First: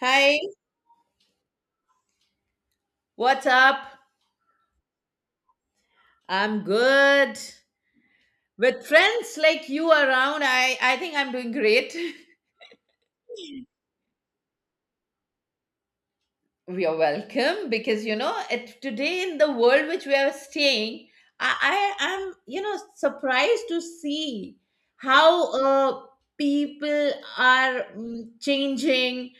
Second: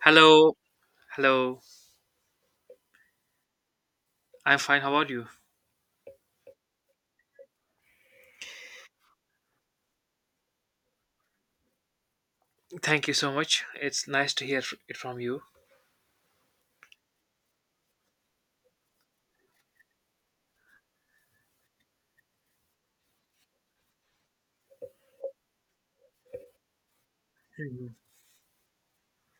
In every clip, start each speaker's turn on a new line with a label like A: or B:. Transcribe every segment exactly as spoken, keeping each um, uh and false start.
A: Hi,
B: Hello, hello.
A: what's up?
B: I'm fine. How about you?
A: I'm good. With friends like you around, I, I think I'm doing great.
B: Thank you so much. It's nice to hear it from you.
A: You're welcome because you know it, today in the world which we are staying, I, I am you know surprised to see how uh, people are
B: Mhm.
A: mm, changing.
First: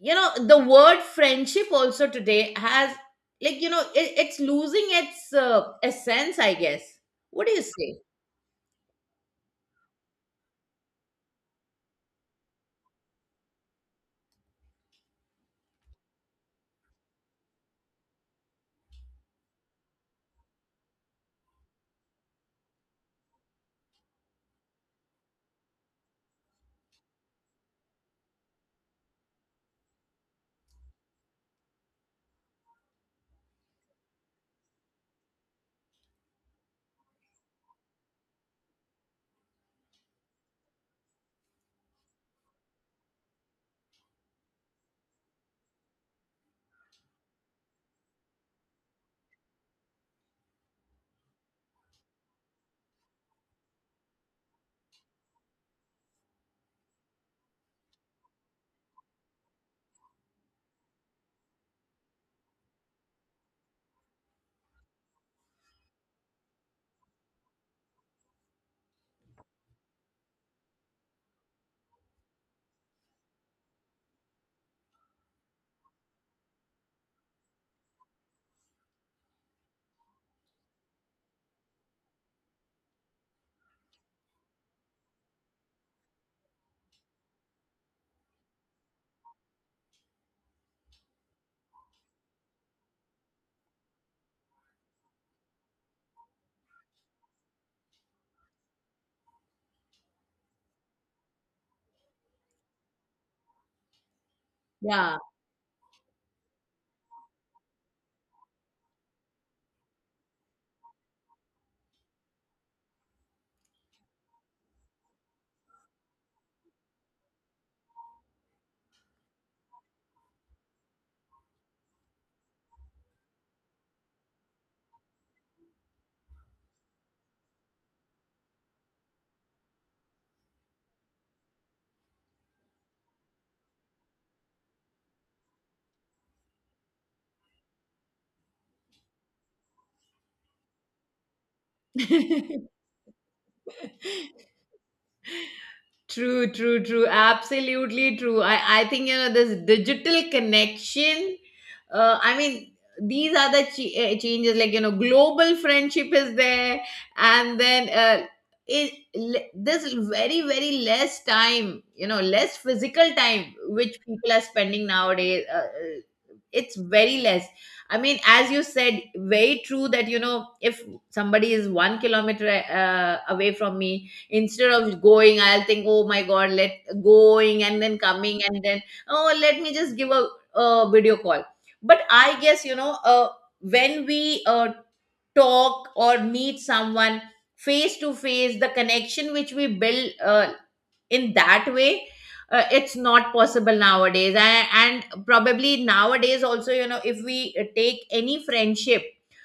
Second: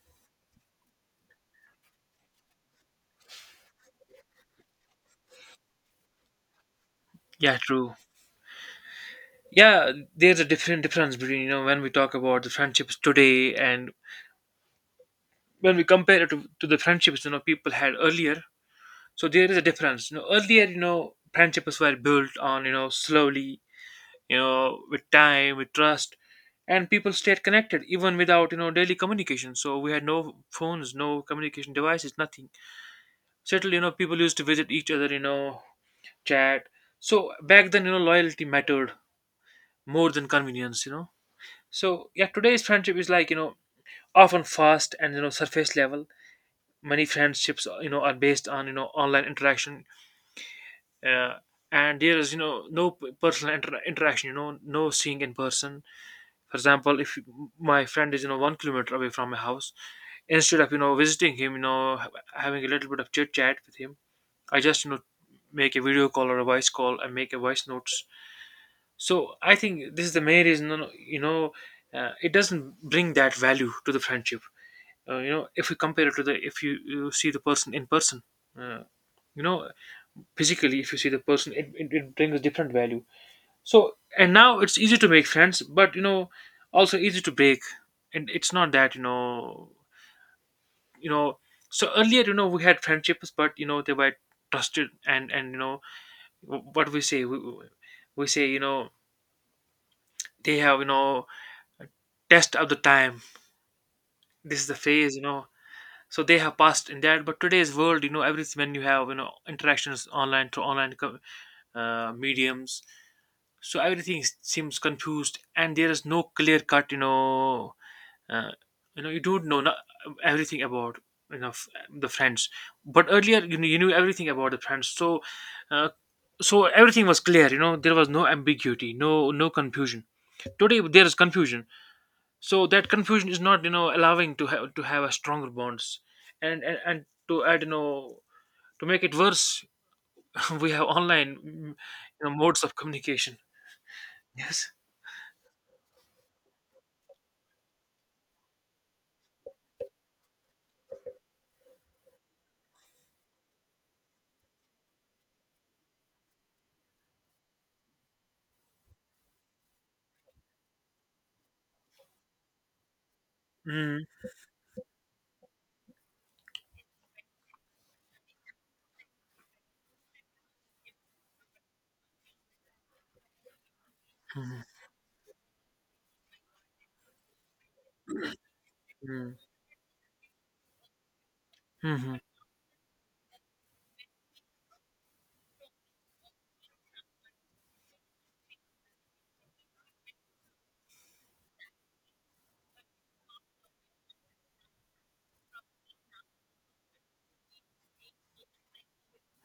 A: You know the word friendship also today has like you know it, it's losing its uh, essence. I guess. What do
B: Yeah,
A: you
B: true.
A: say?
B: Yeah, there's a different difference between you know when we talk about the friendships today, and when we compare it to, to the friendships, you know people had earlier. So there is a difference. You know, earlier, you know friendships were built on, you know slowly, you know with time, with trust, and people stayed connected even without, you know daily communication. So we had no phones, no communication devices, nothing settled. You know people used to visit each other, you know chat. So back then, you know loyalty mattered more than convenience. You know so yeah, today's friendship is like, you know often fast and, you know surface level. Many friendships, you know are based on, you know online interaction. uh, and there is, you know no p- personal inter- interaction, you know no seeing in person. For example, if my friend is, you know one kilometer away from my house, instead of, you know visiting him, you know ha- having a little bit of chit chat with him, I just, you know make a video call or a voice call and make a voice notes. So I think this is the main reason. You know, you know, uh, it doesn't bring that value to the friendship. Uh, you know, if you compare it to the, if you, you see the person in person, uh, you know, physically, if you see the person, it, it, it brings a different value. So, and now it's easy to make friends, but, you know, also easy to break. And it's not that you know, you know. So earlier, you know, we had friendships, but, you know, they were trusted, and and, you know what we say, we, we say, you know they have, you know test of the time. This is the phase,
A: Yeah.
B: you know so they have passed in that. But today's world, you know everything, when you have, you know interactions online through online co- uh, mediums, so everything s- seems confused and there is no clear cut. you know uh, you know you don't know, not everything about, you know f- the friends. But earlier you knew, you knew everything about the friends. So, uh, so everything was clear, you know there was no ambiguity, no no confusion. Today there is confusion, so that confusion is not, you know allowing to have to have a stronger bonds. And and, and, to add, you know to make it worse, we have online, mm, you know modes of communication. Yes.
A: True, true, true. Absolutely true. I, I think you know this digital connection. Uh, I mean, these are the ch- eh, changes. Like you know, global friendship is there, and then uh, it le- this very very less time. You know, less physical time which
B: Mm,
A: people are spending nowadays. Uh, eh, it's very less. I mean, as you said, very true that you know if somebody is one kilometer uh, away from me,
B: mhm,
A: instead of going I'll think, oh my god, let going and then coming and then,
B: mm,
A: oh, let me just give a, a video call. But
B: mhm,
A: I guess you know uh, when we uh, talk or meet someone face to face, the connection which we build uh, in that way, uh, it's not possible nowadays. And, and probably nowadays also, you know, if we uh, take any friendship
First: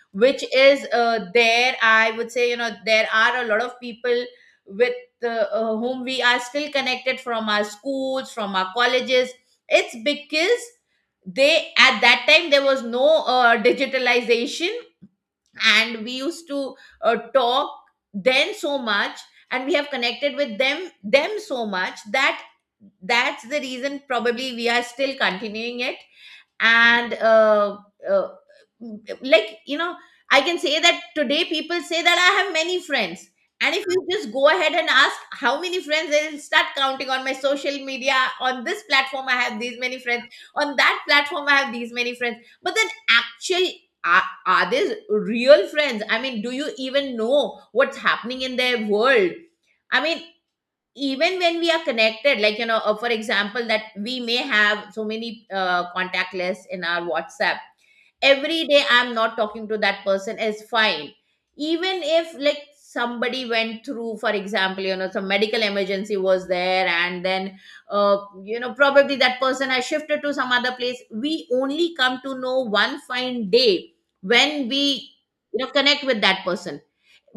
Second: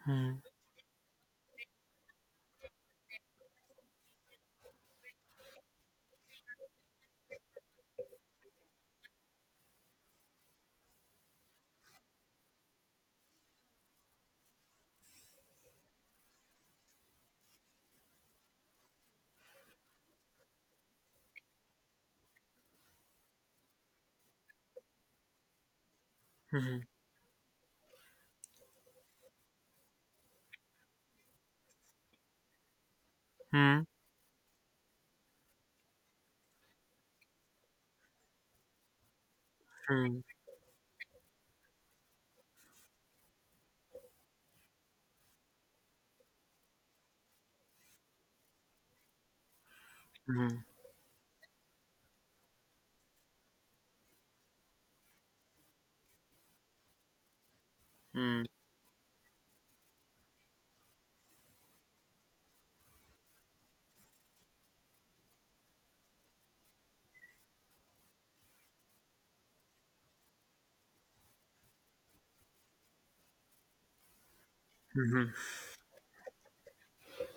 B: mhm,
A: which is uh, there, I would say you know there are a lot of people with uh, uh, whom we are still connected from our schools, from our colleges. It's because they at that time there was no uh, digitalization, and we used to uh, talk then so much, and we have connected with them them so much that that's the reason probably we are still continuing it.
B: mhm,
A: And uh, uh, like you know, I can say that today people say that I have many friends, and
B: mhm,
A: if you just go ahead and ask how many friends, they'll start counting on my social media. On this platform I have these many
B: mhm,
A: friends, on that platform I have these many friends, but then, actually, are, are these real friends? I mean, do you even know what's happening in their world? I mean,
B: mhm.
A: even when we are connected, like you know, uh, for example, that we may have so many uh, contact lists in our WhatsApp,
B: Mm-hmm.
A: every day I'm not talking to that person is fine. Even if, like, somebody went through, for example, you know, some medical emergency was there, and then uh, you know, probably that person has shifted to some other place, we only come to know one fine day when we, you know, connect with that person.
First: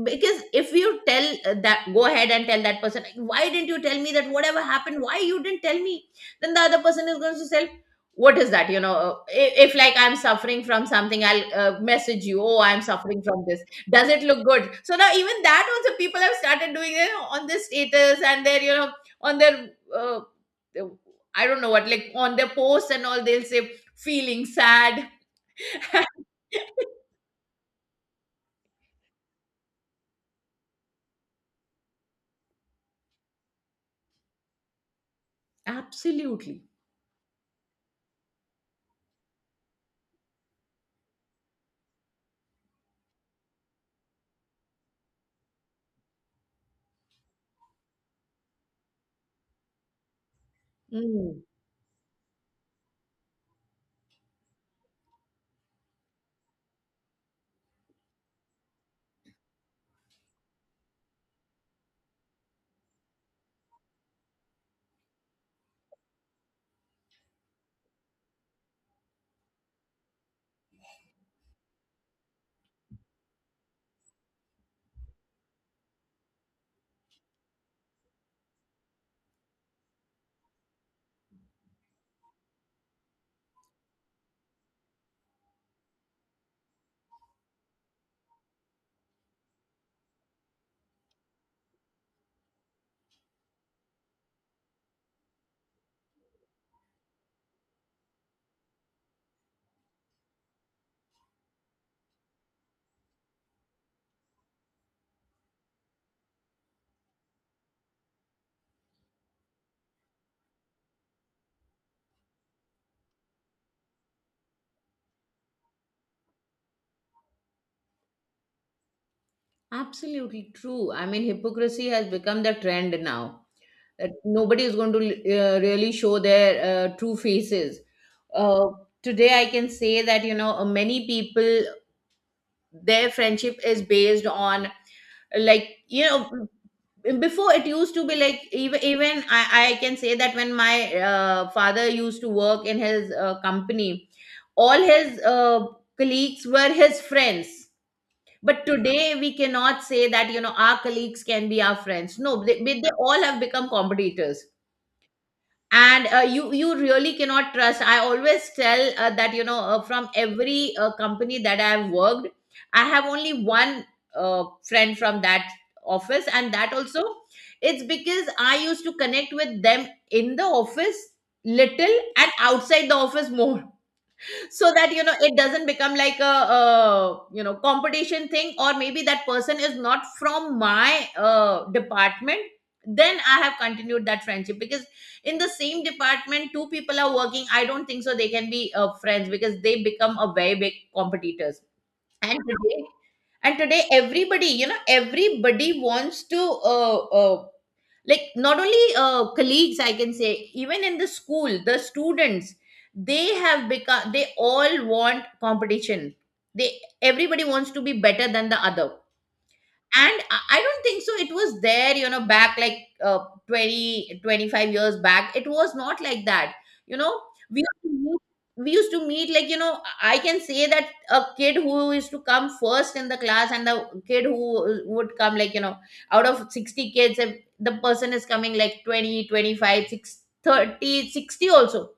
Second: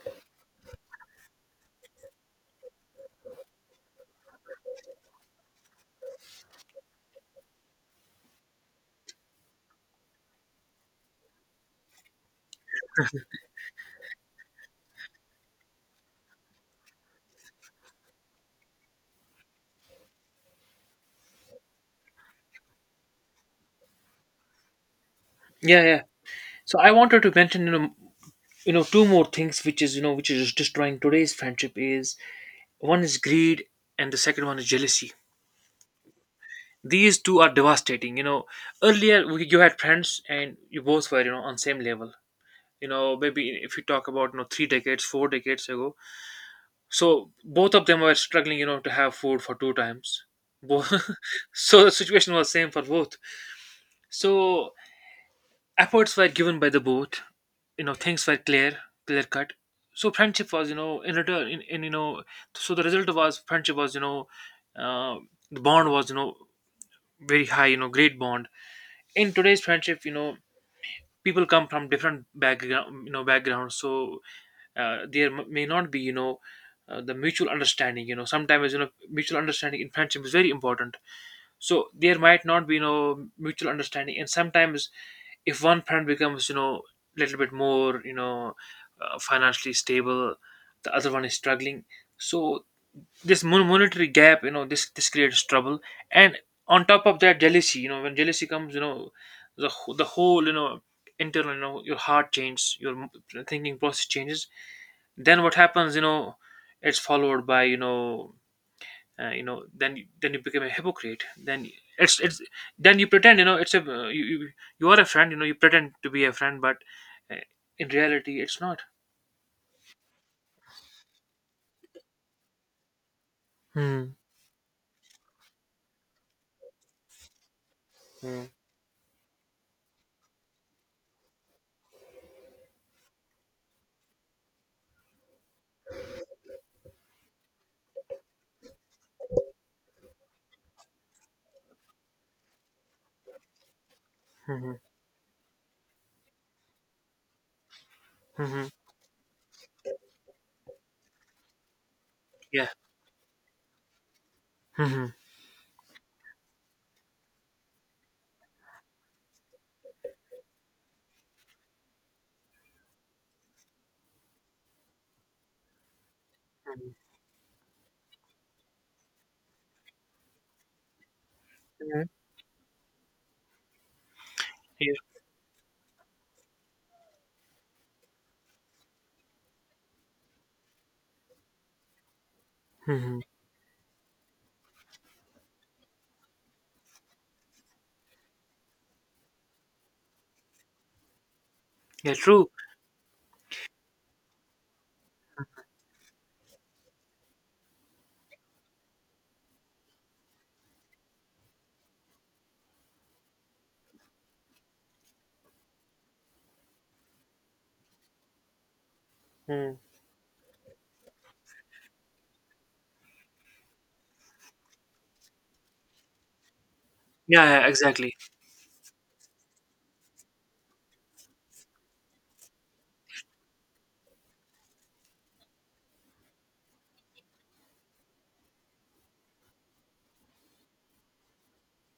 A: Because if you tell uh, that, go ahead and tell that person, why didn't you tell me that, whatever happened, why you didn't tell me, then the other person is going to say, what is that, you know? Uh, i- if, like, I'm suffering from something, I'll uh, message you, oh, I'm suffering from this, does it look good? So now even that also people have started doing it on their status and their, you know, on their uh, uh, I don't know what, like on their posts and all they'll say feeling sad.
B: Yeah, yeah. So I wanted to mention, you know, you know, two more things, which is, you know, which is destroying today's friendship. Is one is greed, and the second one is jealousy.
A: Absolutely.
B: These two are devastating. You know, earlier we, you had friends, and you both were, you know, on same level. You know, maybe if you talk about, you know, three decades, four decades ago, so both of them were struggling, you know, to have food for two times. Both,
A: Mm.
B: so the situation was same for both. So efforts were given by the both, you know things were clear clear cut. So friendship was, you know in return, in, in, you know so the result was friendship was, you know uh, the bond was, you know very high, you know great bond. In today's friendship, you know people come from different background you know backgrounds. So, uh, there m- may not be, you know uh, the mutual understanding. You know sometimes, you know mutual understanding in friendship is very important. So there might not be, you know mutual understanding, and sometimes, if one parent becomes, you know a little bit more, you know uh, financially stable, the other one is struggling. So this mon- monetary gap, you know this this creates trouble. And on top of that, jealousy. You know when jealousy comes, you know the wh- the whole, you know internal, you know your heart changes, your m- thinking process changes. Then what happens, you know it's followed by, you know uh, you know then then you become a hypocrite. Then it's it's then you pretend, you know it's a uh, you, you you are a friend, you know you pretend to be a friend, but, uh, in reality, it's not.
A: Absolutely true. I mean, hypocrisy has become the trend now. That
B: Hmm.
A: nobody is going to uh, really show their uh, true faces.
B: Hmm.
A: Uh, today, I can say that, you know, many people, their friendship is based on, like, you know, before it used to be like, even, even I, I can say that when my uh, father used to work in his uh, company,
B: Hmm.
A: all his uh, colleagues were his friends.
B: Hmm.
A: But today we cannot say that, you know, our colleagues can be our friends. No, they,
B: Yeah.
A: they they all have become competitors,
B: Hmm.
A: and uh, you you really cannot trust. I always tell uh, that, you know, uh, from every uh, company that I have worked, I have only one uh, friend from that office, and that
B: Mhm.
A: also it's because I used to connect with them in the office little and outside the office more, so that,
B: Yeah.
A: you know, it doesn't become like a, uh you know competition thing, or maybe that person is not from my uh, department, then
B: Hmm.
A: I have continued that friendship. Because in the same department two people are working, I don't think so they can be uh, friends, because they become a very big competitors.
B: Yeah,
A: And
B: true.
A: today, and today, everybody, you know, everybody wants to uh, uh, like, not only uh, colleagues, I can say even in the school the students, they have become, they all want competition, they, everybody wants to be better than the other.
B: Hmm.
A: And i I don't think so it was there, you know, back like uh, twenty twenty-five years back, it was not like that, you know.
B: Yeah,
A: We
B: yeah,
A: used to
B: exactly.
A: meet, we used to meet, like, you know, I can say that a kid who used to come first in the class and the kid who would come, like, you know, out of sixty kids, if the person is coming like twenty, twenty-five, six, thirty, sixty also,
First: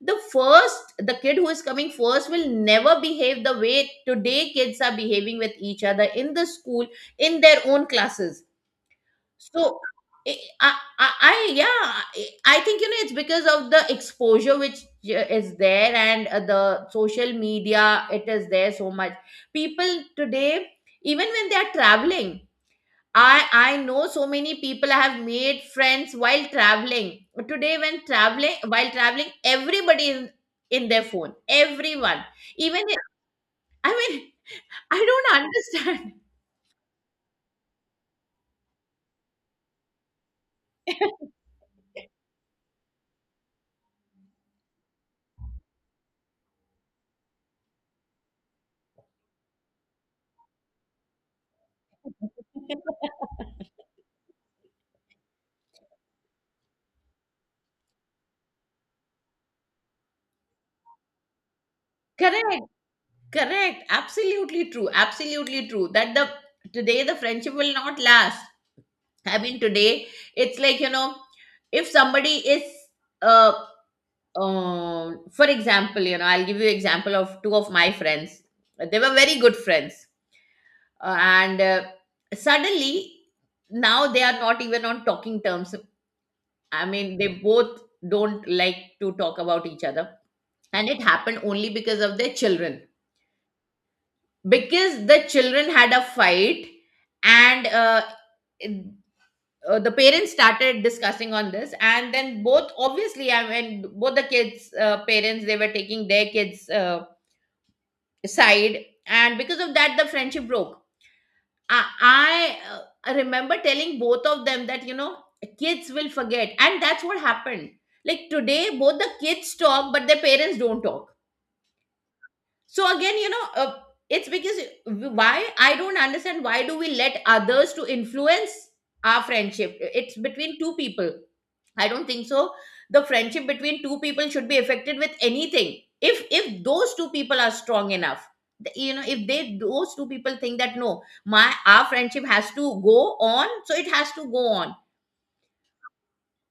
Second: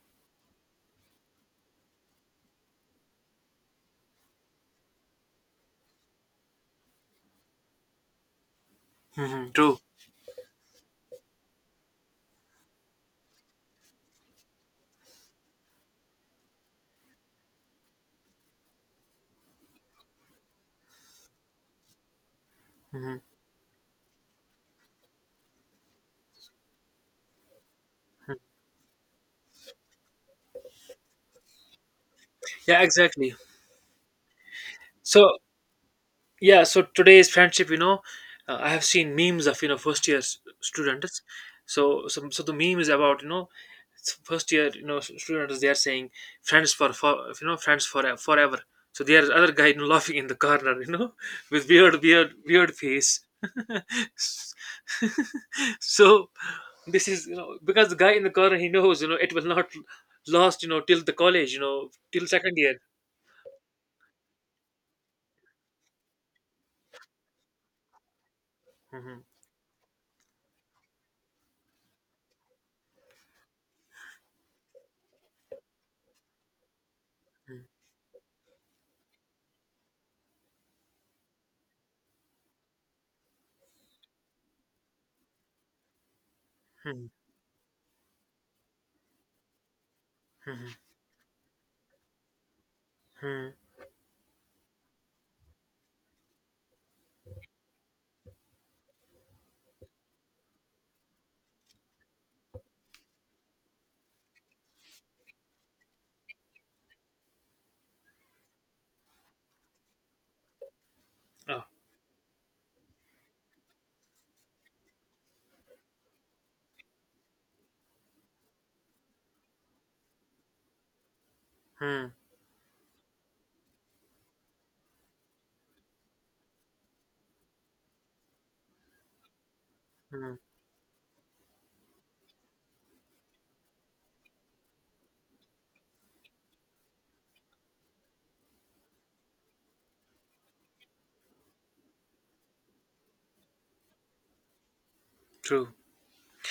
A: the first, the kid who is coming first will never behave the way today kids are behaving with each other in the school, in their own classes.
B: Mhm. True.
A: So I, I, I yeah, I I think you know it's because of the exposure which uh, is there, and uh, the social media, it is there so much. People today, even when they are traveling,
B: Hmm.
A: I I know so many people. I have made friends while traveling. Today, when traveling, while traveling, everybody is in their phone. Everyone,
B: Yeah,
A: even,
B: exactly.
A: I mean, I
B: So
A: don't understand.
B: yeah, so today's friendship, you know, uh, I have seen memes of, you know first year s- students. So, so so the meme is about, you know s- first year, you know s- students, they are saying, "friends for, for, you know friends for e-, forever." So there is other guy, you know, laughing in the corner, you know, with weird weird weird face. So this is, you know because the guy in the corner, he knows, you know it will not last, you know till the college, you know till second
A: Correct,
B: year.
A: correct. Absolutely true. Absolutely true. That the today the friendship will not last.
B: Hmm.
A: I mean, today it's like, you know, if somebody is uh um for example, you know, I'll give you example of two of my friends, they were very good friends. Uh, and uh, suddenly now they are not even on talking terms, I
B: Hmm.
A: mean, they both don't like to talk about each other.
B: Hmm. Hmm.
A: And it happened only because of their children,
B: Hmm.
A: because the children had a fight. And uh, it- uh, the parents started discussing on this, and then both, obviously, I mean, both the kids uh, parents, they were taking their kids uh, side, and because of that the friendship broke.
B: Oh.
A: I i, uh, remember telling both of them that, you know, kids will forget, and that's what happened. Like today both the kids talk but their parents don't talk.
B: Hmm.
A: So again, you know, uh, it's because, why I don't understand, why do we let others to influence our friendship? It's
B: Hmm.
A: between two people. I don't think so. The friendship between two people should be affected with anything. If if those two people are strong enough, th- you know, if they, those two people think that no, my, our friendship has to go on, so it has to go on.
B: True.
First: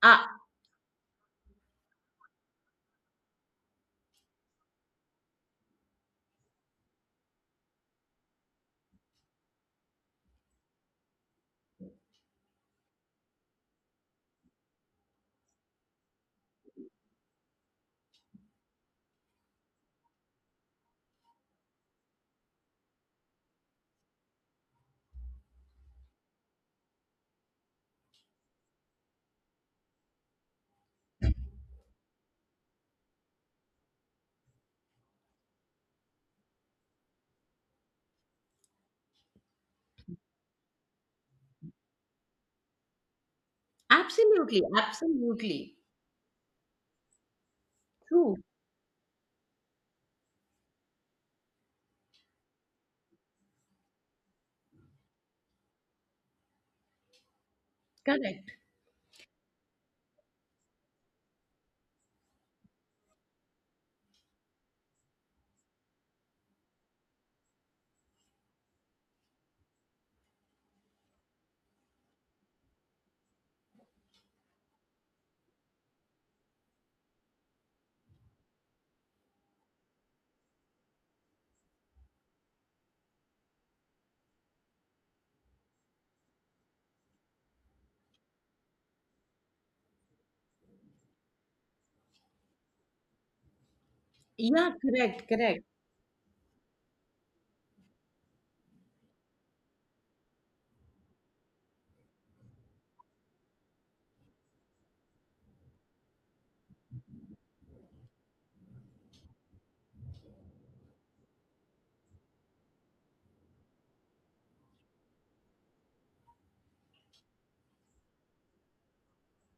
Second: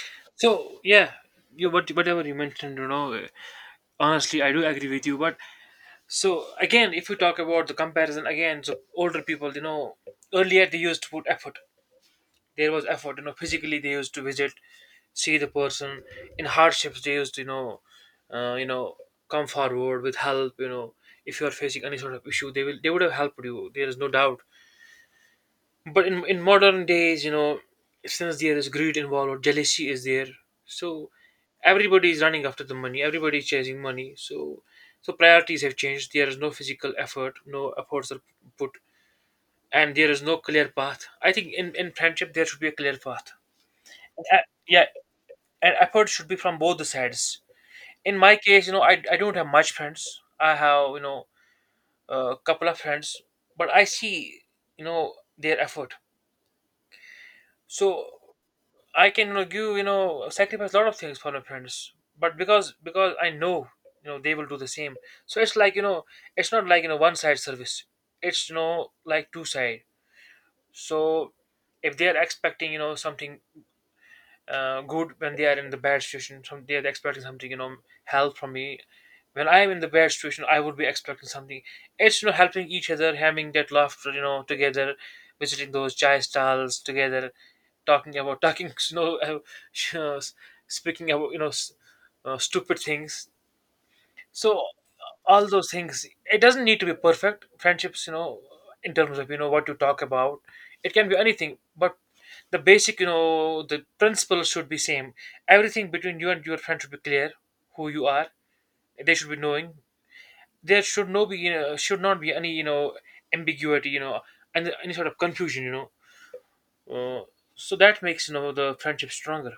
A: Uh,
B: So yeah, you what whatever you mentioned, you know, uh, honestly, I do agree with you. But, so again, if you talk about the comparison again, so older people, you know, earlier they used to put effort. There was effort, you know, physically they used to visit, see the person in hardships. They used to, you know, uh, you know, come forward with help. You know, if you are facing any sort of issue, they will, they would have helped you. There is no doubt. But in in modern days, you know, since there is greed involved, jealousy is there. So everybody is running after the money. Everybody is chasing money. So, so priorities have changed. There is no physical effort. No efforts are put, and there is no clear path. I think in in friendship, there should be a clear path. Uh,
A: absolutely,
B: yeah, and
A: absolutely.
B: effort should be from both the sides. In my
A: True.
B: case, you know, I I don't have much friends. I have, you know a couple of friends, but I see, you know their effort. So,
A: Correct.
B: I can, you know, give, you know sacrifice a lot of things for my friends, but because because I know, you know they will do the same. So it's like, you know it's not like, you know one side service. It's, you know like two side. So if they are expecting, you know something, uh, good, when they are in the bad situation, some they are expecting something, you know help from me. When I am in the bad situation, I would be expecting something. It's, you know helping each other, having that laughter, you know together, visiting those chai stalls together, talking about talking, you know uh, uh, speaking about, you know s- uh, stupid things. So,
A: Yeah, correct,
B: all
A: correct.
B: those things, it doesn't need to be perfect friendships, you know in terms of, you know what you talk about. It can be anything, but the basic, you know the principle should be same. Everything between you and your friend should be clear. Who you are, they should be knowing. There should no be, you know should not be any, you know ambiguity, you know and any sort of confusion, you know uh, so that makes, you know the friendship stronger,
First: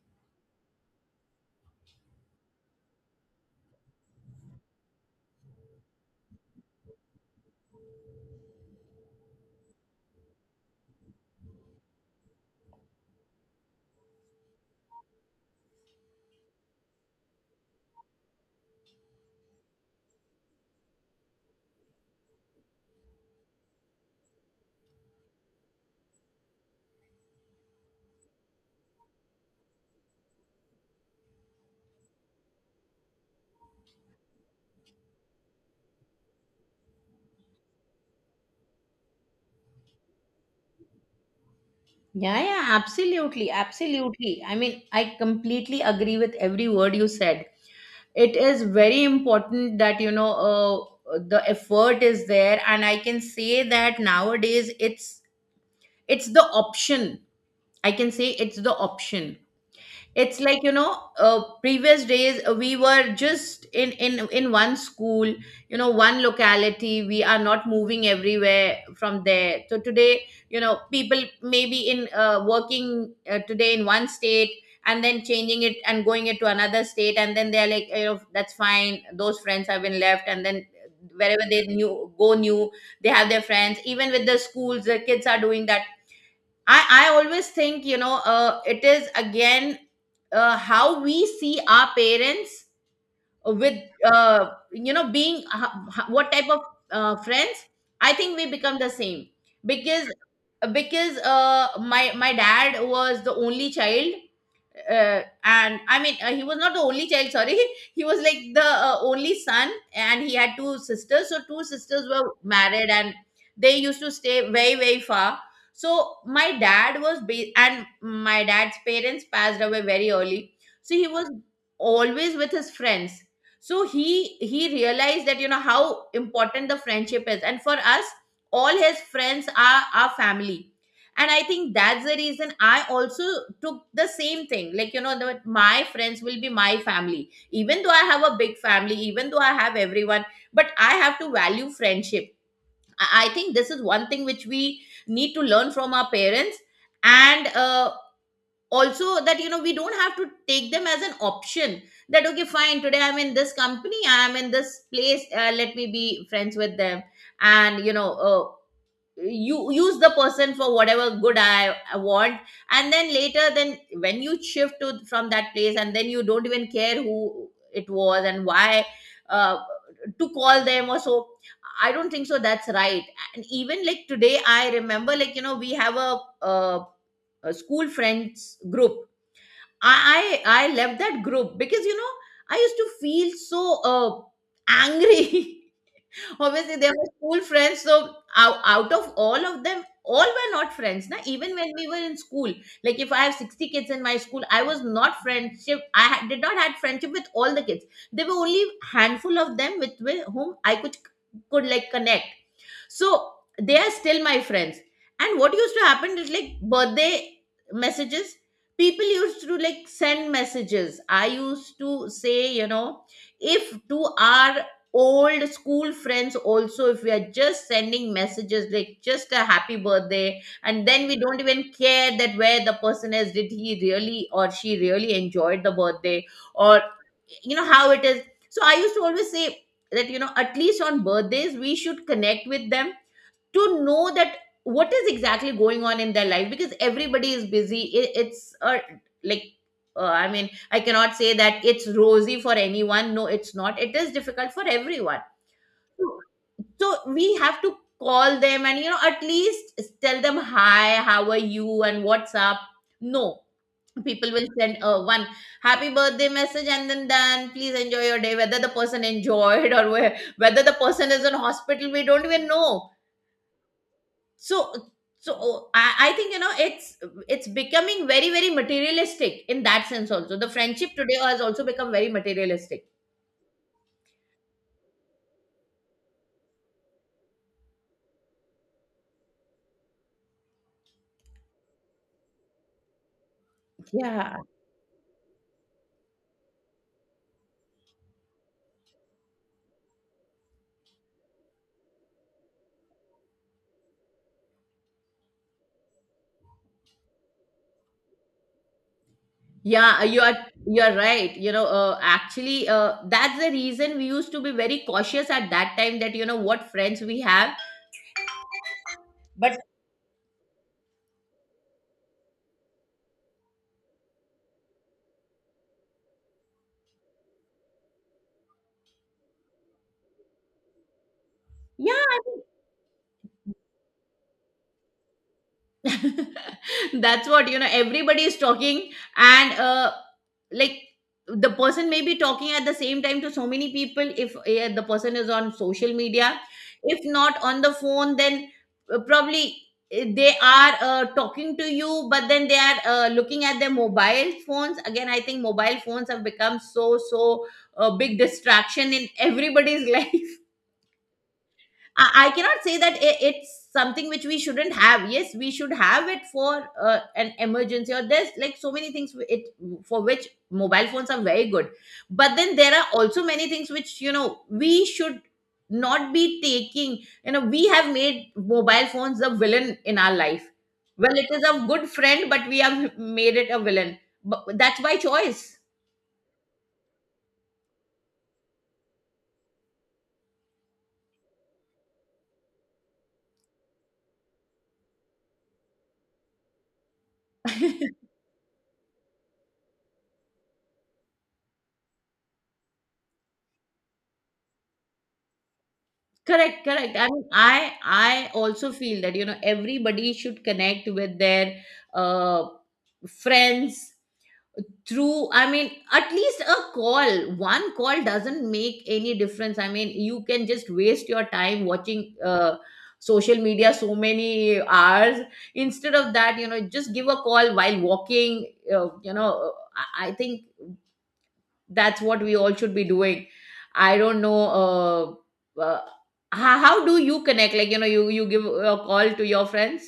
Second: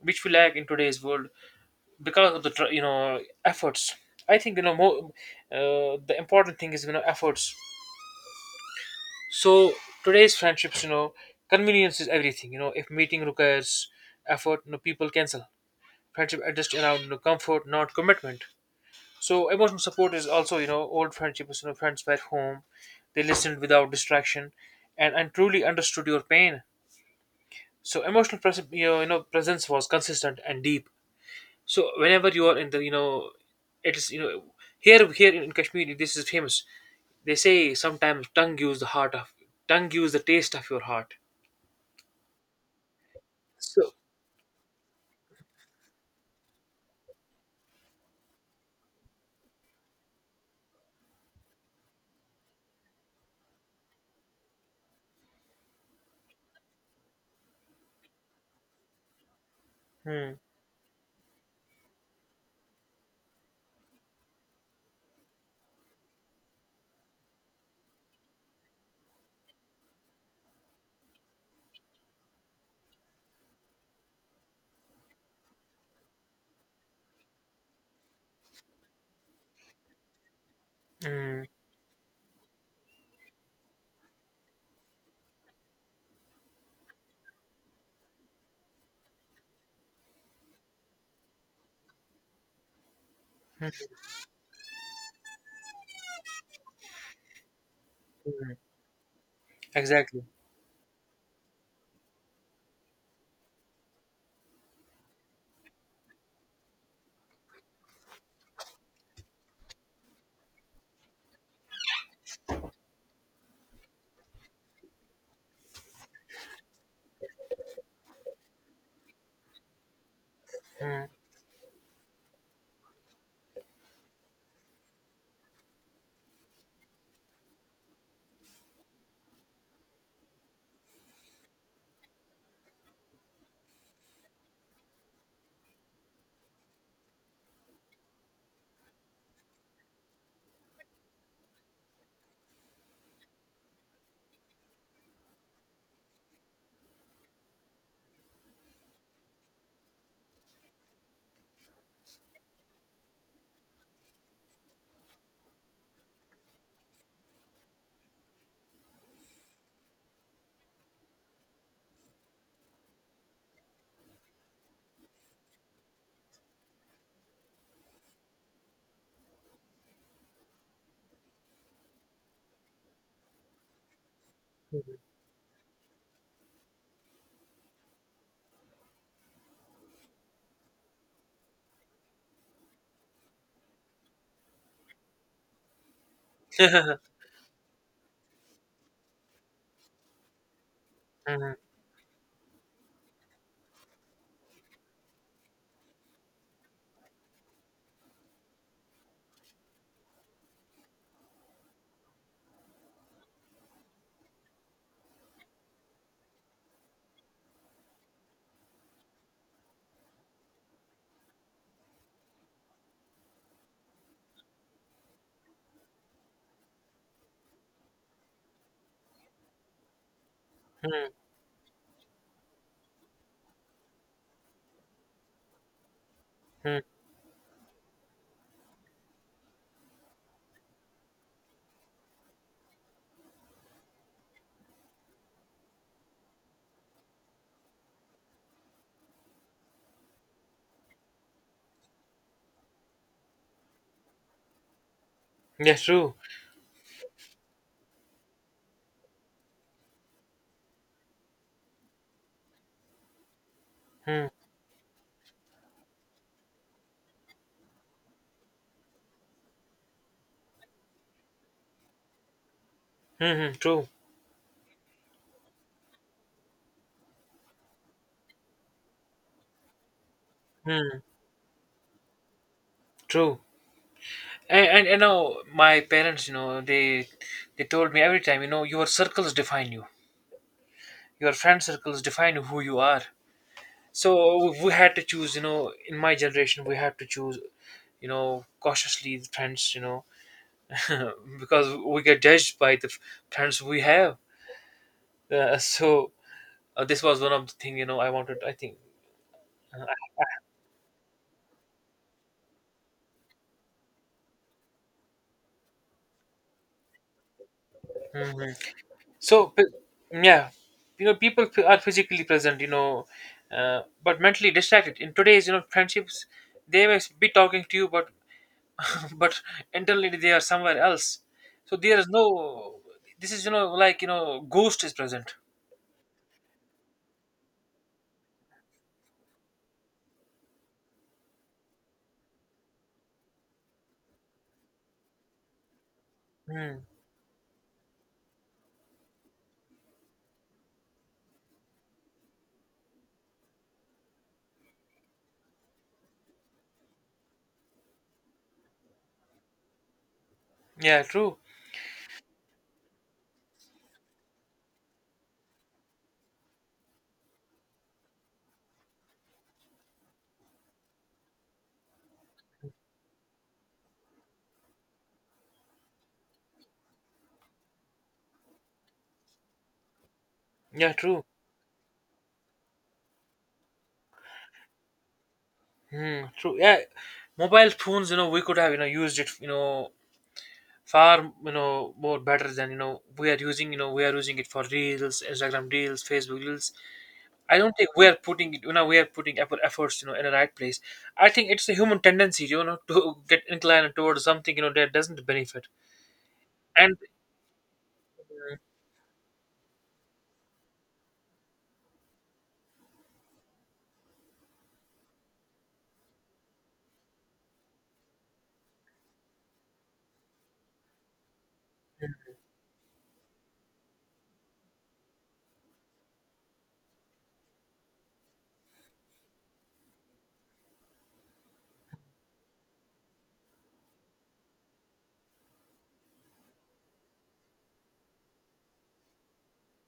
B: which we lack in today's world, because of the tr- you know efforts. I think, you know more, uh, the important thing is, you know efforts. So today's friendships, you know convenience is everything. You know if meeting requires effort, you know people cancel. Friendship adjust around, you know, comfort, not commitment. So emotional support is also, you know old friendships, you know friends back home, they listened without distraction, and, and truly understood your pain. So emotional pres- you know you know, presence was consistent and deep. So whenever you are in the, you know, it is, you know, here here in Kashmir, this is famous. They say sometimes tongue gives the heart of, tongue gives the taste of your heart.
A: Yeah, yeah, absolutely,
B: So.
A: absolutely. I mean, I completely agree with every word you said. It is very important that, you know, uh, the effort is there, and I can say that nowadays it's it's the option, I can say it's the option.
B: Hmm.
A: It's like, you know, uh, previous days uh, we were just in in in one school, you know, one locality, we are not moving everywhere from there, so today, you know, people maybe in uh, working uh, today in one state and then changing it and going it to another state, and then they're like, you know, that's fine, those friends have been left, and then wherever
B: Hmm.
A: they new go new, they have their friends. Even with the schools the kids are doing that. I, I always think, you know, uh, it is again uh, how we see our parents with, uh, you know, being uh, h- h- what type of uh, friends. I think we
B: Hmm.
A: become the same. because
B: Exactly.
A: because uh, my my dad was the only child, uh, and I mean, uh, he was not the only child. Sorry, he was like the uh, only son, and he had two sisters. So two sisters were married, and they used to stay very very far. So my dad was ba- and my dad's parents passed away very early. So
B: Hmm.
A: he was always with his friends. So he he realized that you know how important the friendship is, and for us, all his friends are our family, and I think that's the reason I also took the same thing, like you know that my friends will be my family, even though I have a big family, even though I have everyone, but I have to value friendship i I think this is one thing which we need to learn from our parents. And uh, Also that you know we don't have to take them as an option, that okay fine, today I'm in this company, I'm in this place, uh, let me be friends with them and you know uh, you use the person for whatever good I, I want, and then later, then when you shift to from that place, and then you don't even care who it was and why uh, to call them or so. I don't think so that's right. And even like today, I remember, like you know, we have a, a, a school friends group. I, I i left that group because you know I used to feel so uh, angry obviously they were school friends, so out, out of all of them, all were not friends na,
B: Hmm.
A: even when we were in school. Like if I have sixty kids in my school, I was not friendship, I ha- did not had friendship with all the kids. There were only handful of them, with, with whom I could could like connect. So they are still my friends. And what used to happen is like birthday messages. People used to like send messages. I used to say, you know, if to our old school friends also, if we are just sending messages like just a happy birthday, and then
B: Hmm.
A: we don't even care that where the person is, did he really or she really enjoyed the birthday,
B: Hmm.
A: or you know how it is. So I used to always say that you know at least on birthdays we should connect with them, to know that what is exactly going on in their life, because everybody is busy, it, it's a like, uh, i mean I cannot say that it's rosy for anyone, no it's not, it is difficult for everyone.
B: Yes, true.
A: So we have to call them and you know at least tell them hi, how are you and what's up. No,
B: Hmm.
A: people will send uh, one happy birthday message and then done. Please enjoy your day, whether the person enjoyed or where, whether the person is in hospital, we don't even know.
B: Hmm. Hmm. True.
A: So so oh, I, I think you know it's it's becoming very very materialistic, in that sense also the friendship
B: Hmm.
A: today has also become very materialistic.
B: True. And, and you know, my parents, you know, they they told me every time, you know, your circles define you. Your friend circles define who you are.
A: Yeah,
B: So we had to choose, you know, in my generation, we had to choose you know cautiously the friends, you know. Because we get judged by the f- friends we have. Uh, so uh, this was one of the thing, you know. I wanted, I think.
A: yeah, you are you're right, you know, uh, actually uh, that's the reason we used to be very cautious at that time, that you know what friends we have,
B: Hmm. so
A: but
B: p- yeah, you know, people f- are physically present, you know, uh, but mentally distracted in today's, you know, friendships. They may be talking to you but but internally they are somewhere else. So
A: yeah.
B: there is no, this is, you know, like, you know, ghost is present.
A: That's what you know everybody is talking. And uh like the person may be talking at the same time to so many people, if uh, the person is on social media,
B: Hmm.
A: if not on the phone, then uh, probably uh, they are uh, talking to you, but then they are uh, looking at their mobile phones. Again, I think mobile phones have become so so a big distraction in everybody's life.
B: Yeah, true.
A: I, I cannot say that i- it's something which we shouldn't have. Yes, we should have it for uh, an emergency, or there's like so many things w- it for which mobile phones are very good. But then there are also many things which you know we should not be taking. You know, we have made mobile phones the villain in our life.
B: Yeah,
A: Well,
B: true.
A: it is a good friend, but we have made it a villain. But that's by choice.
B: Hmm, true. Yeah, mobile phones. You know, we could have you know used it. You know, far you know more better than you know we are using. You know, we are using it for reels, Instagram reels, Facebook reels. I don't think we are putting it. You know, we are putting effort, efforts, you know, in the right place. I think it's a human tendency, you know, to get inclined towards something, you know, that doesn't benefit.
A: Correct,
B: And
A: correct. I mean, I I also feel that you know everybody should connect with their uh, friends through. I mean, at least a call. One call doesn't make any difference. I mean, you can just waste your time watching uh, social media so many hours. Instead of that, you know, just give a call while walking. Uh, you know, uh, I, I think that's what we all should be doing. I don't know, uh, uh how, how do you connect, like you know, you you give a call to your friends?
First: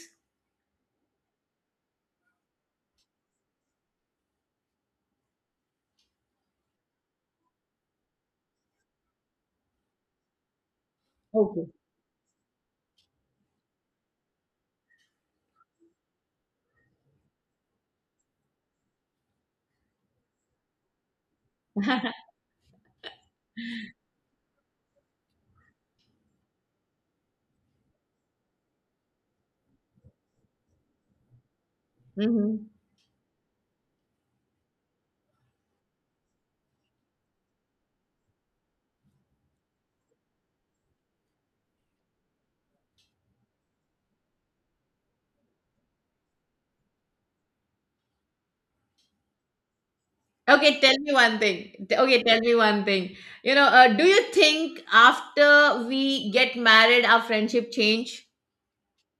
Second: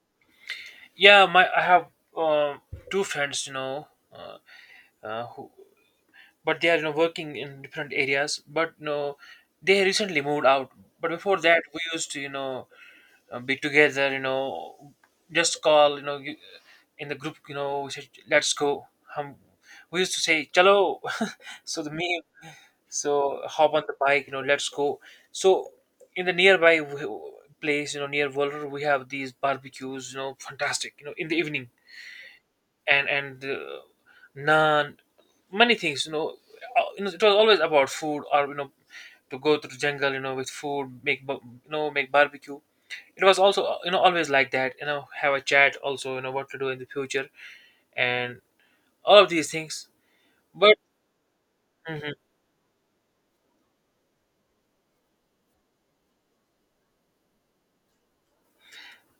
B: yeah, my I have um, two friends, you know. uh, uh, who but they are you know working in different areas, but no, they recently moved out. But before that
A: Okay.
B: we used to, you know, uh, be together, you know, just call, you know, you- in the group, you know, we said let's go. Um, we used to say chalo. So the me, so hop on the bike, you know, let's go. So in the nearby w- place, you know, near Walter we have these barbecues, you know, fantastic, you know, in the evening.
A: Hmm.
B: And and uh, naan, many things, you know. Uh, you know, it was always about food, or, you know, to go to the jungle, you know, with food, make ba- you know, make barbecue. It was also uh, you know always like that. You know, have a chat also. You know what to do in the future and all of these things. But
A: Okay, tell me one thing, T-
B: mhm,
A: okay tell me one thing, you know, uh, do you think after we get married our friendship change?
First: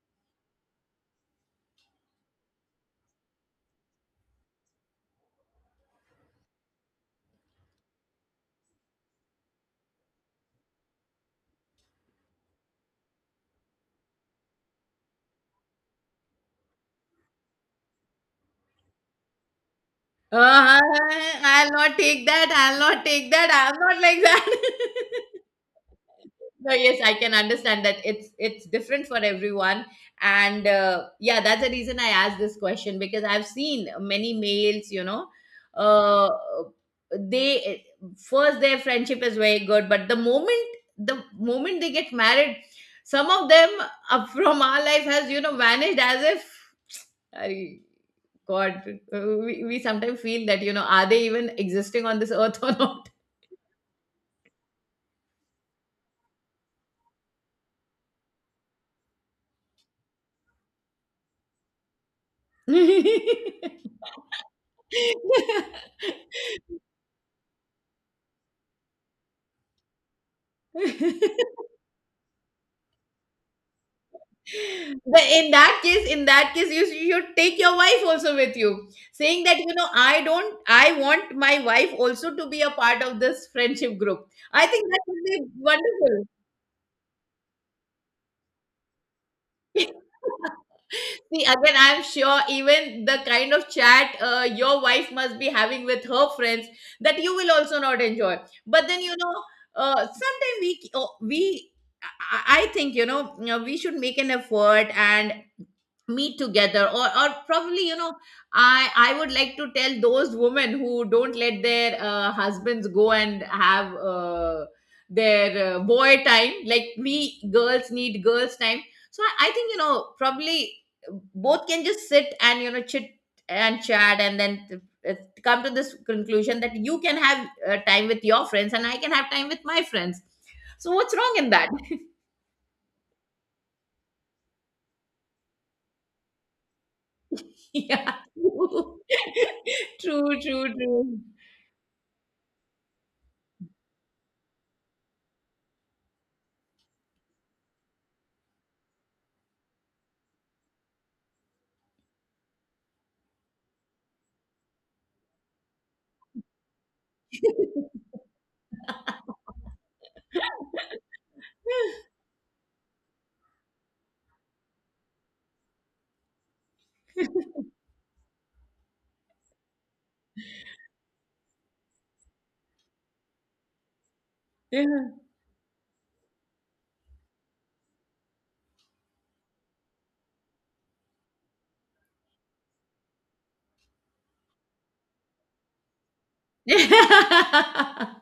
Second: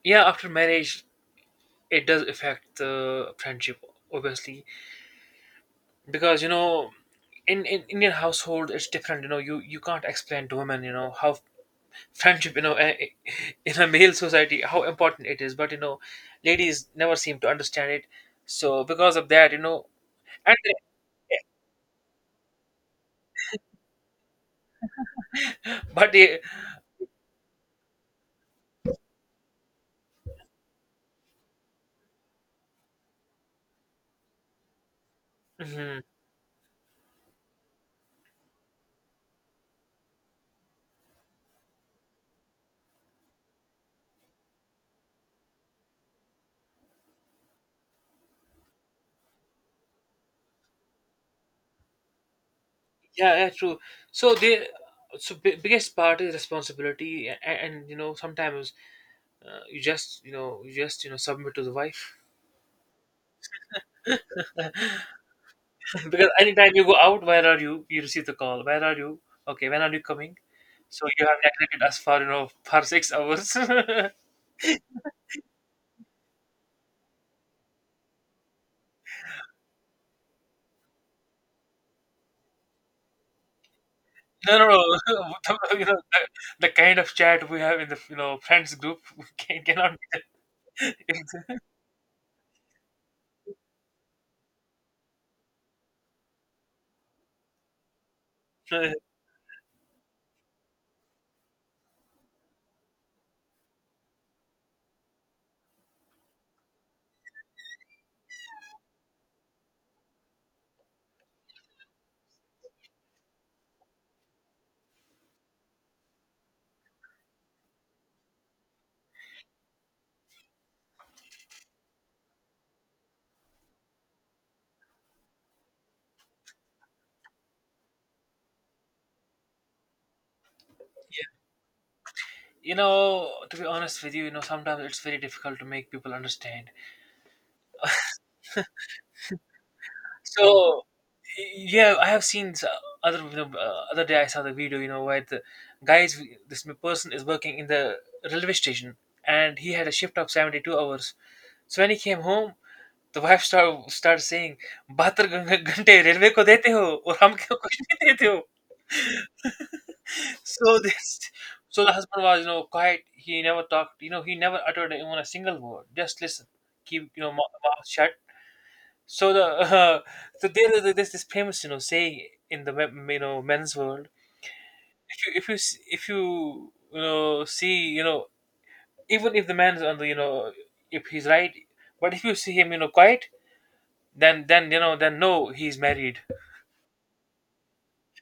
B: yeah, after marriage, it does affect the friendship, obviously, because, you know, in, in Indian household it's different. You know, you you can't explain to women you know how friendship, you know, eh, eh, in a male society how important it is, but you know ladies never seem to understand it. So because of that, you know, and
A: Uh, I'll not take that I'll not take that I'm not like that.
B: they- but they.
A: No, yes, I can understand that it's it's different for everyone, and uh, yeah, that's the reason I asked this question, because I've seen many males, you know,
B: Mhm.
A: uh, they, first their friendship is very good, but the moment the moment they get married, some of them uh, from our life has, you know, vanished, as if, I, God, uh, we, we sometimes feel that you know, are they even existing on this earth or not?
B: Yeah, yeah true. So they, so bi- biggest part is responsibility and, and you know sometimes uh, you just you know you just you know submit to the wife. Because anytime you go out, where are you, you receive the call, where are you, okay, when are you coming. So you have neglected us for, you know, for six hours.
A: But in that case, in that case you should take your wife also with you, saying that you know, I don't I want my wife also to be a part of this friendship group.
B: No,
A: I
B: no, no.
A: think that would be
B: The, you know,
A: wonderful.
B: the, the kind of chat we have in the you know friends group can,
A: See,
B: cannot.
A: again, I'm sure even the kind of chat uh, your wife must be having with her friends, that you will also not enjoy. But then you know, uh, sometimes we oh, we I I- I think you know, you know, we should make an effort and meet together, or or probably you know, i I would like to tell those women who don't let their uh, husbands go and have uh, their uh, boy time, like we girls need girls time. So I, I think, you know, probably both can just sit and you know chit and chat, and then uh, come to this conclusion that you can have uh, time with your friends and I can have time with my friends. So what's wrong in that?
B: You know, to be honest with you, you know, sometimes it's very difficult to make people understand.
A: Yeah. True, true,
B: So
A: true.
B: yeah, I have seen s- other, you know, uh, other day I saw the video, you know, where the guys, this person is working in the railway station, and he had a shift of seventy two hours. So when he came home, the wife start started saying, "बहत्तर घं- घंटे railway को देते हो और हम क्यों कुछ नहीं देते हो?" So this, so the husband was you know quiet, he never talked, you know, he never uttered even a single word, just listen, keep, you know, mou- mouth shut. So the uh, so there is this this famous, you know, saying in the men- you know men's world,
A: Yeah.
B: if you if you s- if you you know see, you know, even if the man's on the you know, if he's right, but if you see him you know quiet, then then you know then no, he's married.
A: Yeah, I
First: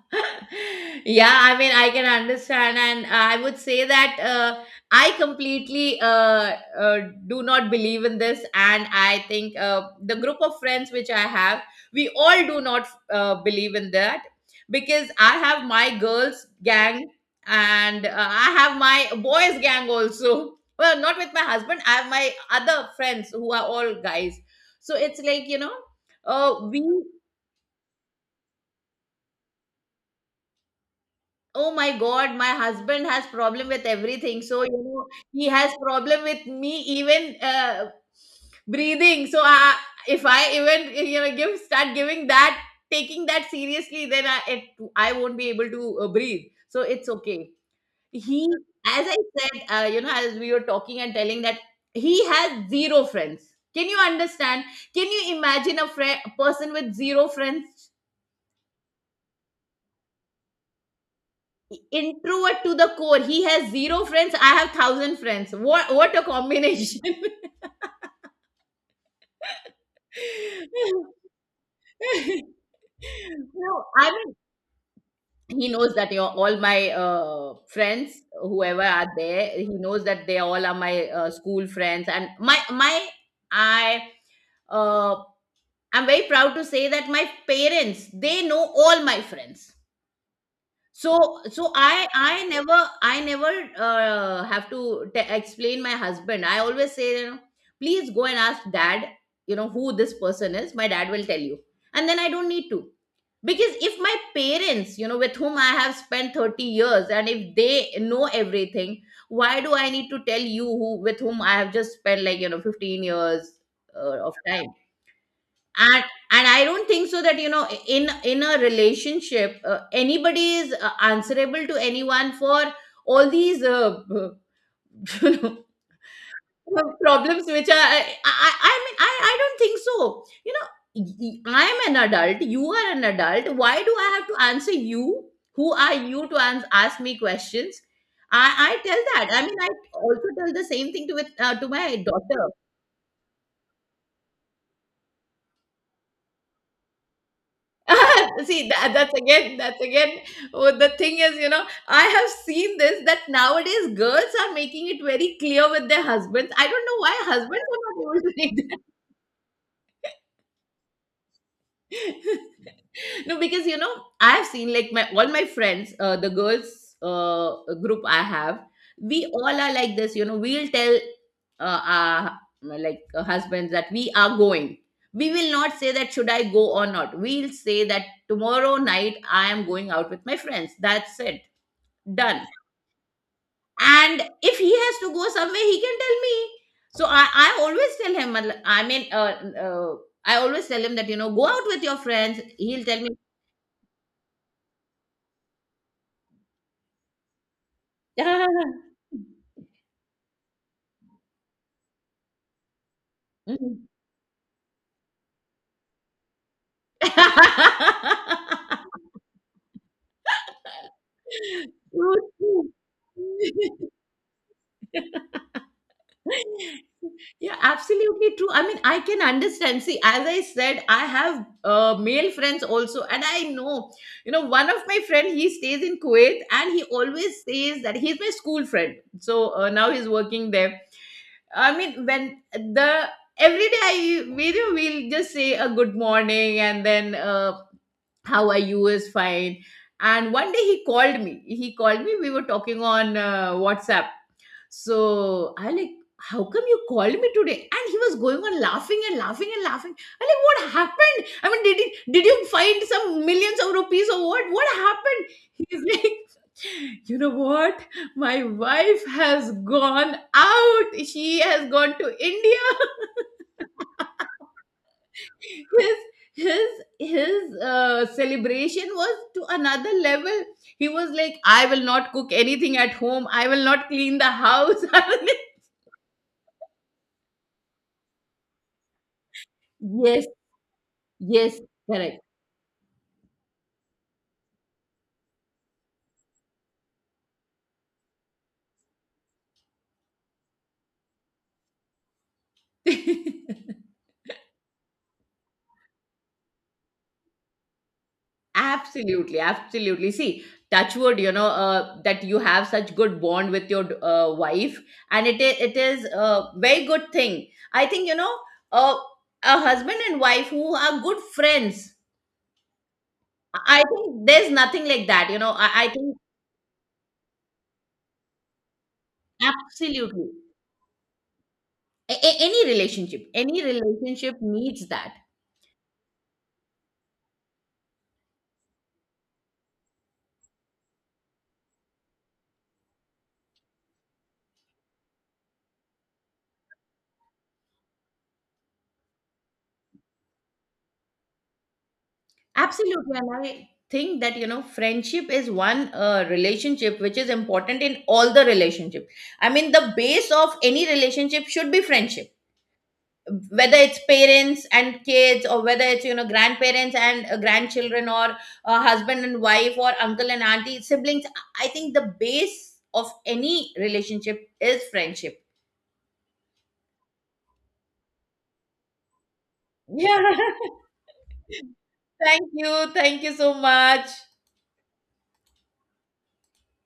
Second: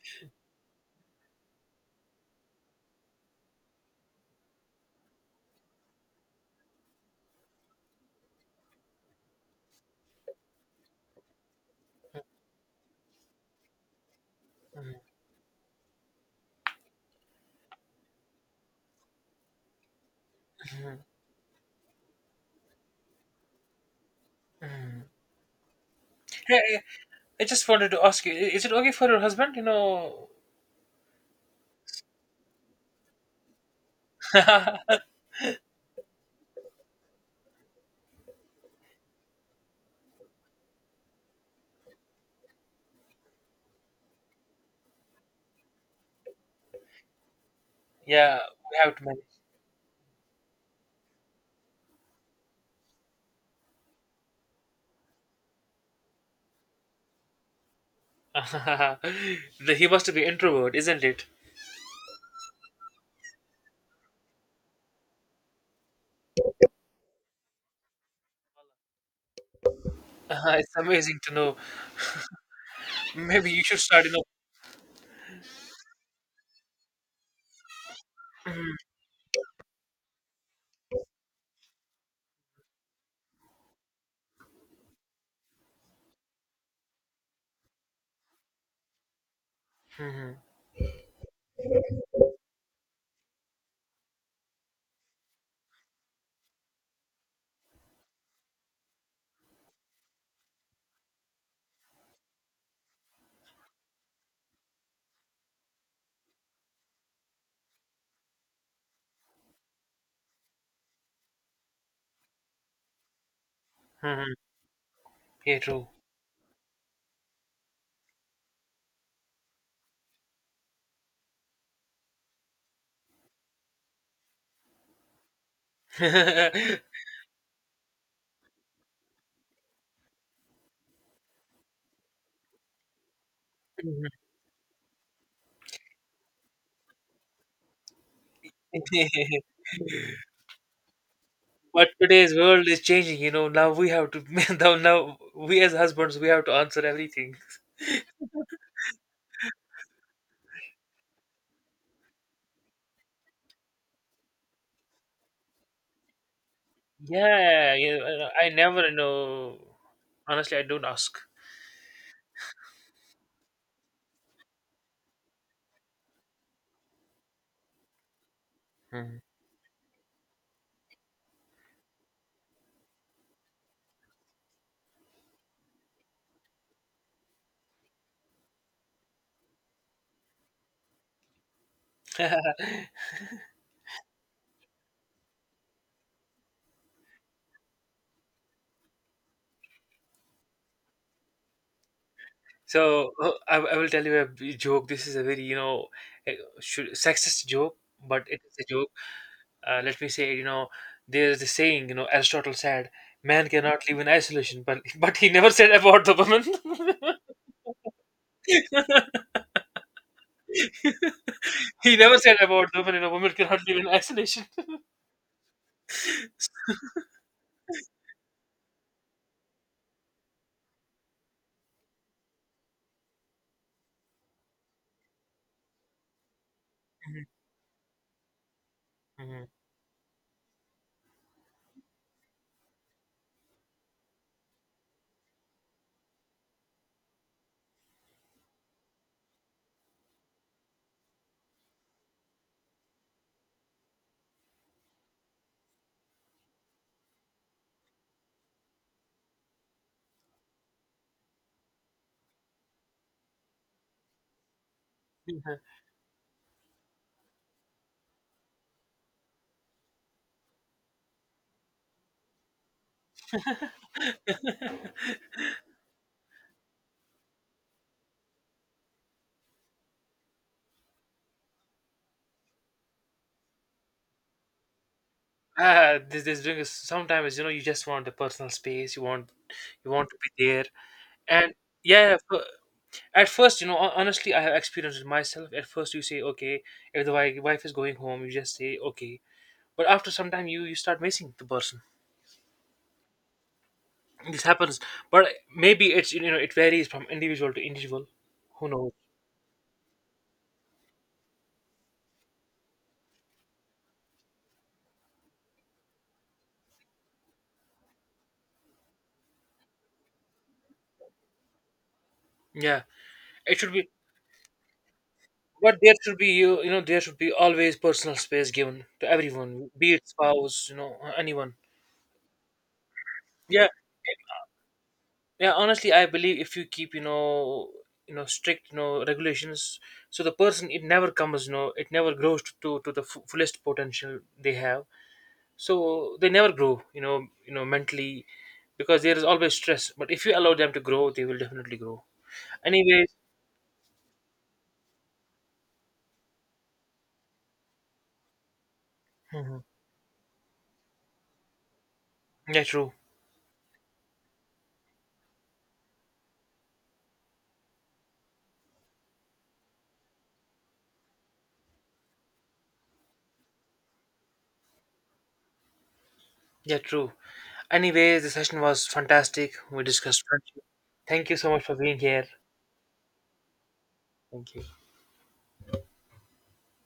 A: mean I can understand, and I would say that uh, i completely uh, uh, do not believe in this, and I think uh, the group of friends which I have, we all do not uh, believe in that.
B: Mhm,
A: Because I have my girls gang, and uh, I have my boys gang also. Well, not with my husband, I have my other friends who are all guys. So
B: mhm.
A: it's like you know, uh,
B: Yeah, yeah.
A: we
B: I just wanted to ask you i- is it okay for your husband, you know.
A: oh my god, my husband has problem with everything, so you know, he has problem with me even uh, breathing. So I, if I even you know give start giving that, taking that seriously, then i it, I won't be able to uh, breathe, so it's okay.
B: Yeah,
A: he
B: we have to
A: As I
B: manage.
A: said, uh, you know, as we were talking and telling that he has zero friends. Can you understand? Can you imagine a, fri- a person with zero friends?
B: The- he must be introvert, isn't it?
A: Introvert to the core. He has zero friends. I have thousand friends. What what a combination!
B: Uh, it's amazing to know. Maybe you should
A: No,
B: start,
A: I
B: you know.
A: mean, he knows that you know, all my uh, friends, whoever are there, he knows that they all are my uh, school friends and my my I. Uh, I'm very proud to say that my parents, they know all my friends.
B: Mhm, mhm,
A: So so I I never I never uh, have to t- explain my husband, I always say, you know, please go and ask dad, you know who this person is, my dad will tell you. And then I don't need to, because if my parents, you know, with whom I have spent thirty years, and if they know everything, why do I need to tell you who, with whom I have just spent like you know fifteen years uh, of
B: mhm.
A: time.
B: Yeah, true.
A: and and I don't think so that you know, in in a relationship, uh, anybody is uh, answerable to anyone for all these uh, you
B: Mhm.
A: know problems which are i i, I mean, I, I don't think so, you know, y- y- I'm an adult, you are an adult, why do I have to answer you? Who are you to ans- ask me questions? I I tell that, I mean I also tell the same thing to with uh, to
B: But
A: my
B: today's
A: daughter.
B: world is changing, you know. Now we have to, now, now we as husbands, we have to answer everything.
A: See, that, that's again, that's again. What the thing is, you know, I have seen this, that nowadays girls are making it very clear with their husbands. I don't know why husbands
B: Yeah, you
A: are not able
B: know,
A: to
B: I
A: make.
B: never know. Honestly, I don't ask.
A: No, because you know, I have seen like my all my friends, uh, the girls uh, group I have,
B: Mhm.
A: we all are like this, you know, we'll tell uh, our like uh, husbands that we are going. We will not say that should I go or not, we'll say that tomorrow night I am going out with my friends, that's it. Done. And if he has to go somewhere, he can tell me. So i, I always tell him, I mean uh, uh, I always tell him that you know go out with your friends, he'll tell me.
B: So uh, I, I will tell you a b- joke. This is a very, you know, eh, should, sexist joke, but it
A: Yeah.
B: is a joke. Uh, let me say, you know, there is the saying, you know, Aristotle said man cannot
A: Mhm.
B: live in isolation, but but he never said about the woman. He never
A: True,
B: said about
A: true.
B: the woman. You know, women cannot live in isolation.
A: Yeah, absolutely true. I mean, I can understand. See, as I said, I have uh, male friends also, and I know, you know, one of my friend, he stays in Kuwait, and he always says that he's my school friend.
B: Mhm.
A: So uh, now he's working there. I mean, when the every day I, we do, we'll just say a good morning, and then uh, how are you is fine. And one day he called me, he called me we were talking on uh, WhatsApp. So I like, how come you called me today? And he was going on laughing and laughing and laughing. I like, what happened? I mean, did it did you find some millions of rupees or what? What happened? He's like, you know what, my wife has gone out, she has gone to India. His his his uh, celebration was to another level. He was like, I will not cook anything at home, I will not clean the house, I will not-
B: Ah, this this brings us- sometimes you know you just want the personal space. You want you want to
A: Yes,
B: be there. And
A: yes,
B: yeah,
A: correct.
B: f- at first, you know, hon- honestly, I have experienced it myself. At first, you say, okay, if the wi- wife is going home, you just say, okay. But after some time, you you start missing the person. This happens, but maybe it's you know it varies from individual to individual. Who knows?
A: Absolutely, absolutely. See, touchwood, you know, uh, that you have such good bond with your uh, wife, and it is, it is a very good thing. I think you know, uh, a husband and wife who are good friends,
B: Yeah, it should
A: I I
B: be.
A: think there's nothing like that. You know, I,
B: But
A: I
B: there should
A: think.
B: be you you know there should be always personal space given to everyone, be it
A: Absolutely.
B: spouse, you know, anyone.
A: A- a- any relationship, any
B: Yeah,
A: relationship needs that.
B: yeah, honestly, I believe if you keep, you know, you know, strict, you know, regulations, so the person it never comes, you know, it never grows to to, to the f- fullest potential they have. So they never grow, you know, you know, mentally, because there is always stress. But if you allow them to grow, they will definitely grow. Anyways,
A: Absolutely. And I think that, you know, friendship is one uh, relationship which is important in all the relationship. I
B: hmm,
A: mean, the base of any relationship should be friendship.
B: yeah, true,
A: Whether it's parents and kids, or whether it's you know grandparents and uh, grandchildren, or uh, husband and wife, or uncle and auntie, siblings, I I think the base of any relationship is friendship.
B: yeah, true. Anyways, the session was fantastic. We
A: Yeah.
B: discussed friendship. Thank you so much for being here.
A: Thank you. Thank you so much.
B: Thank you.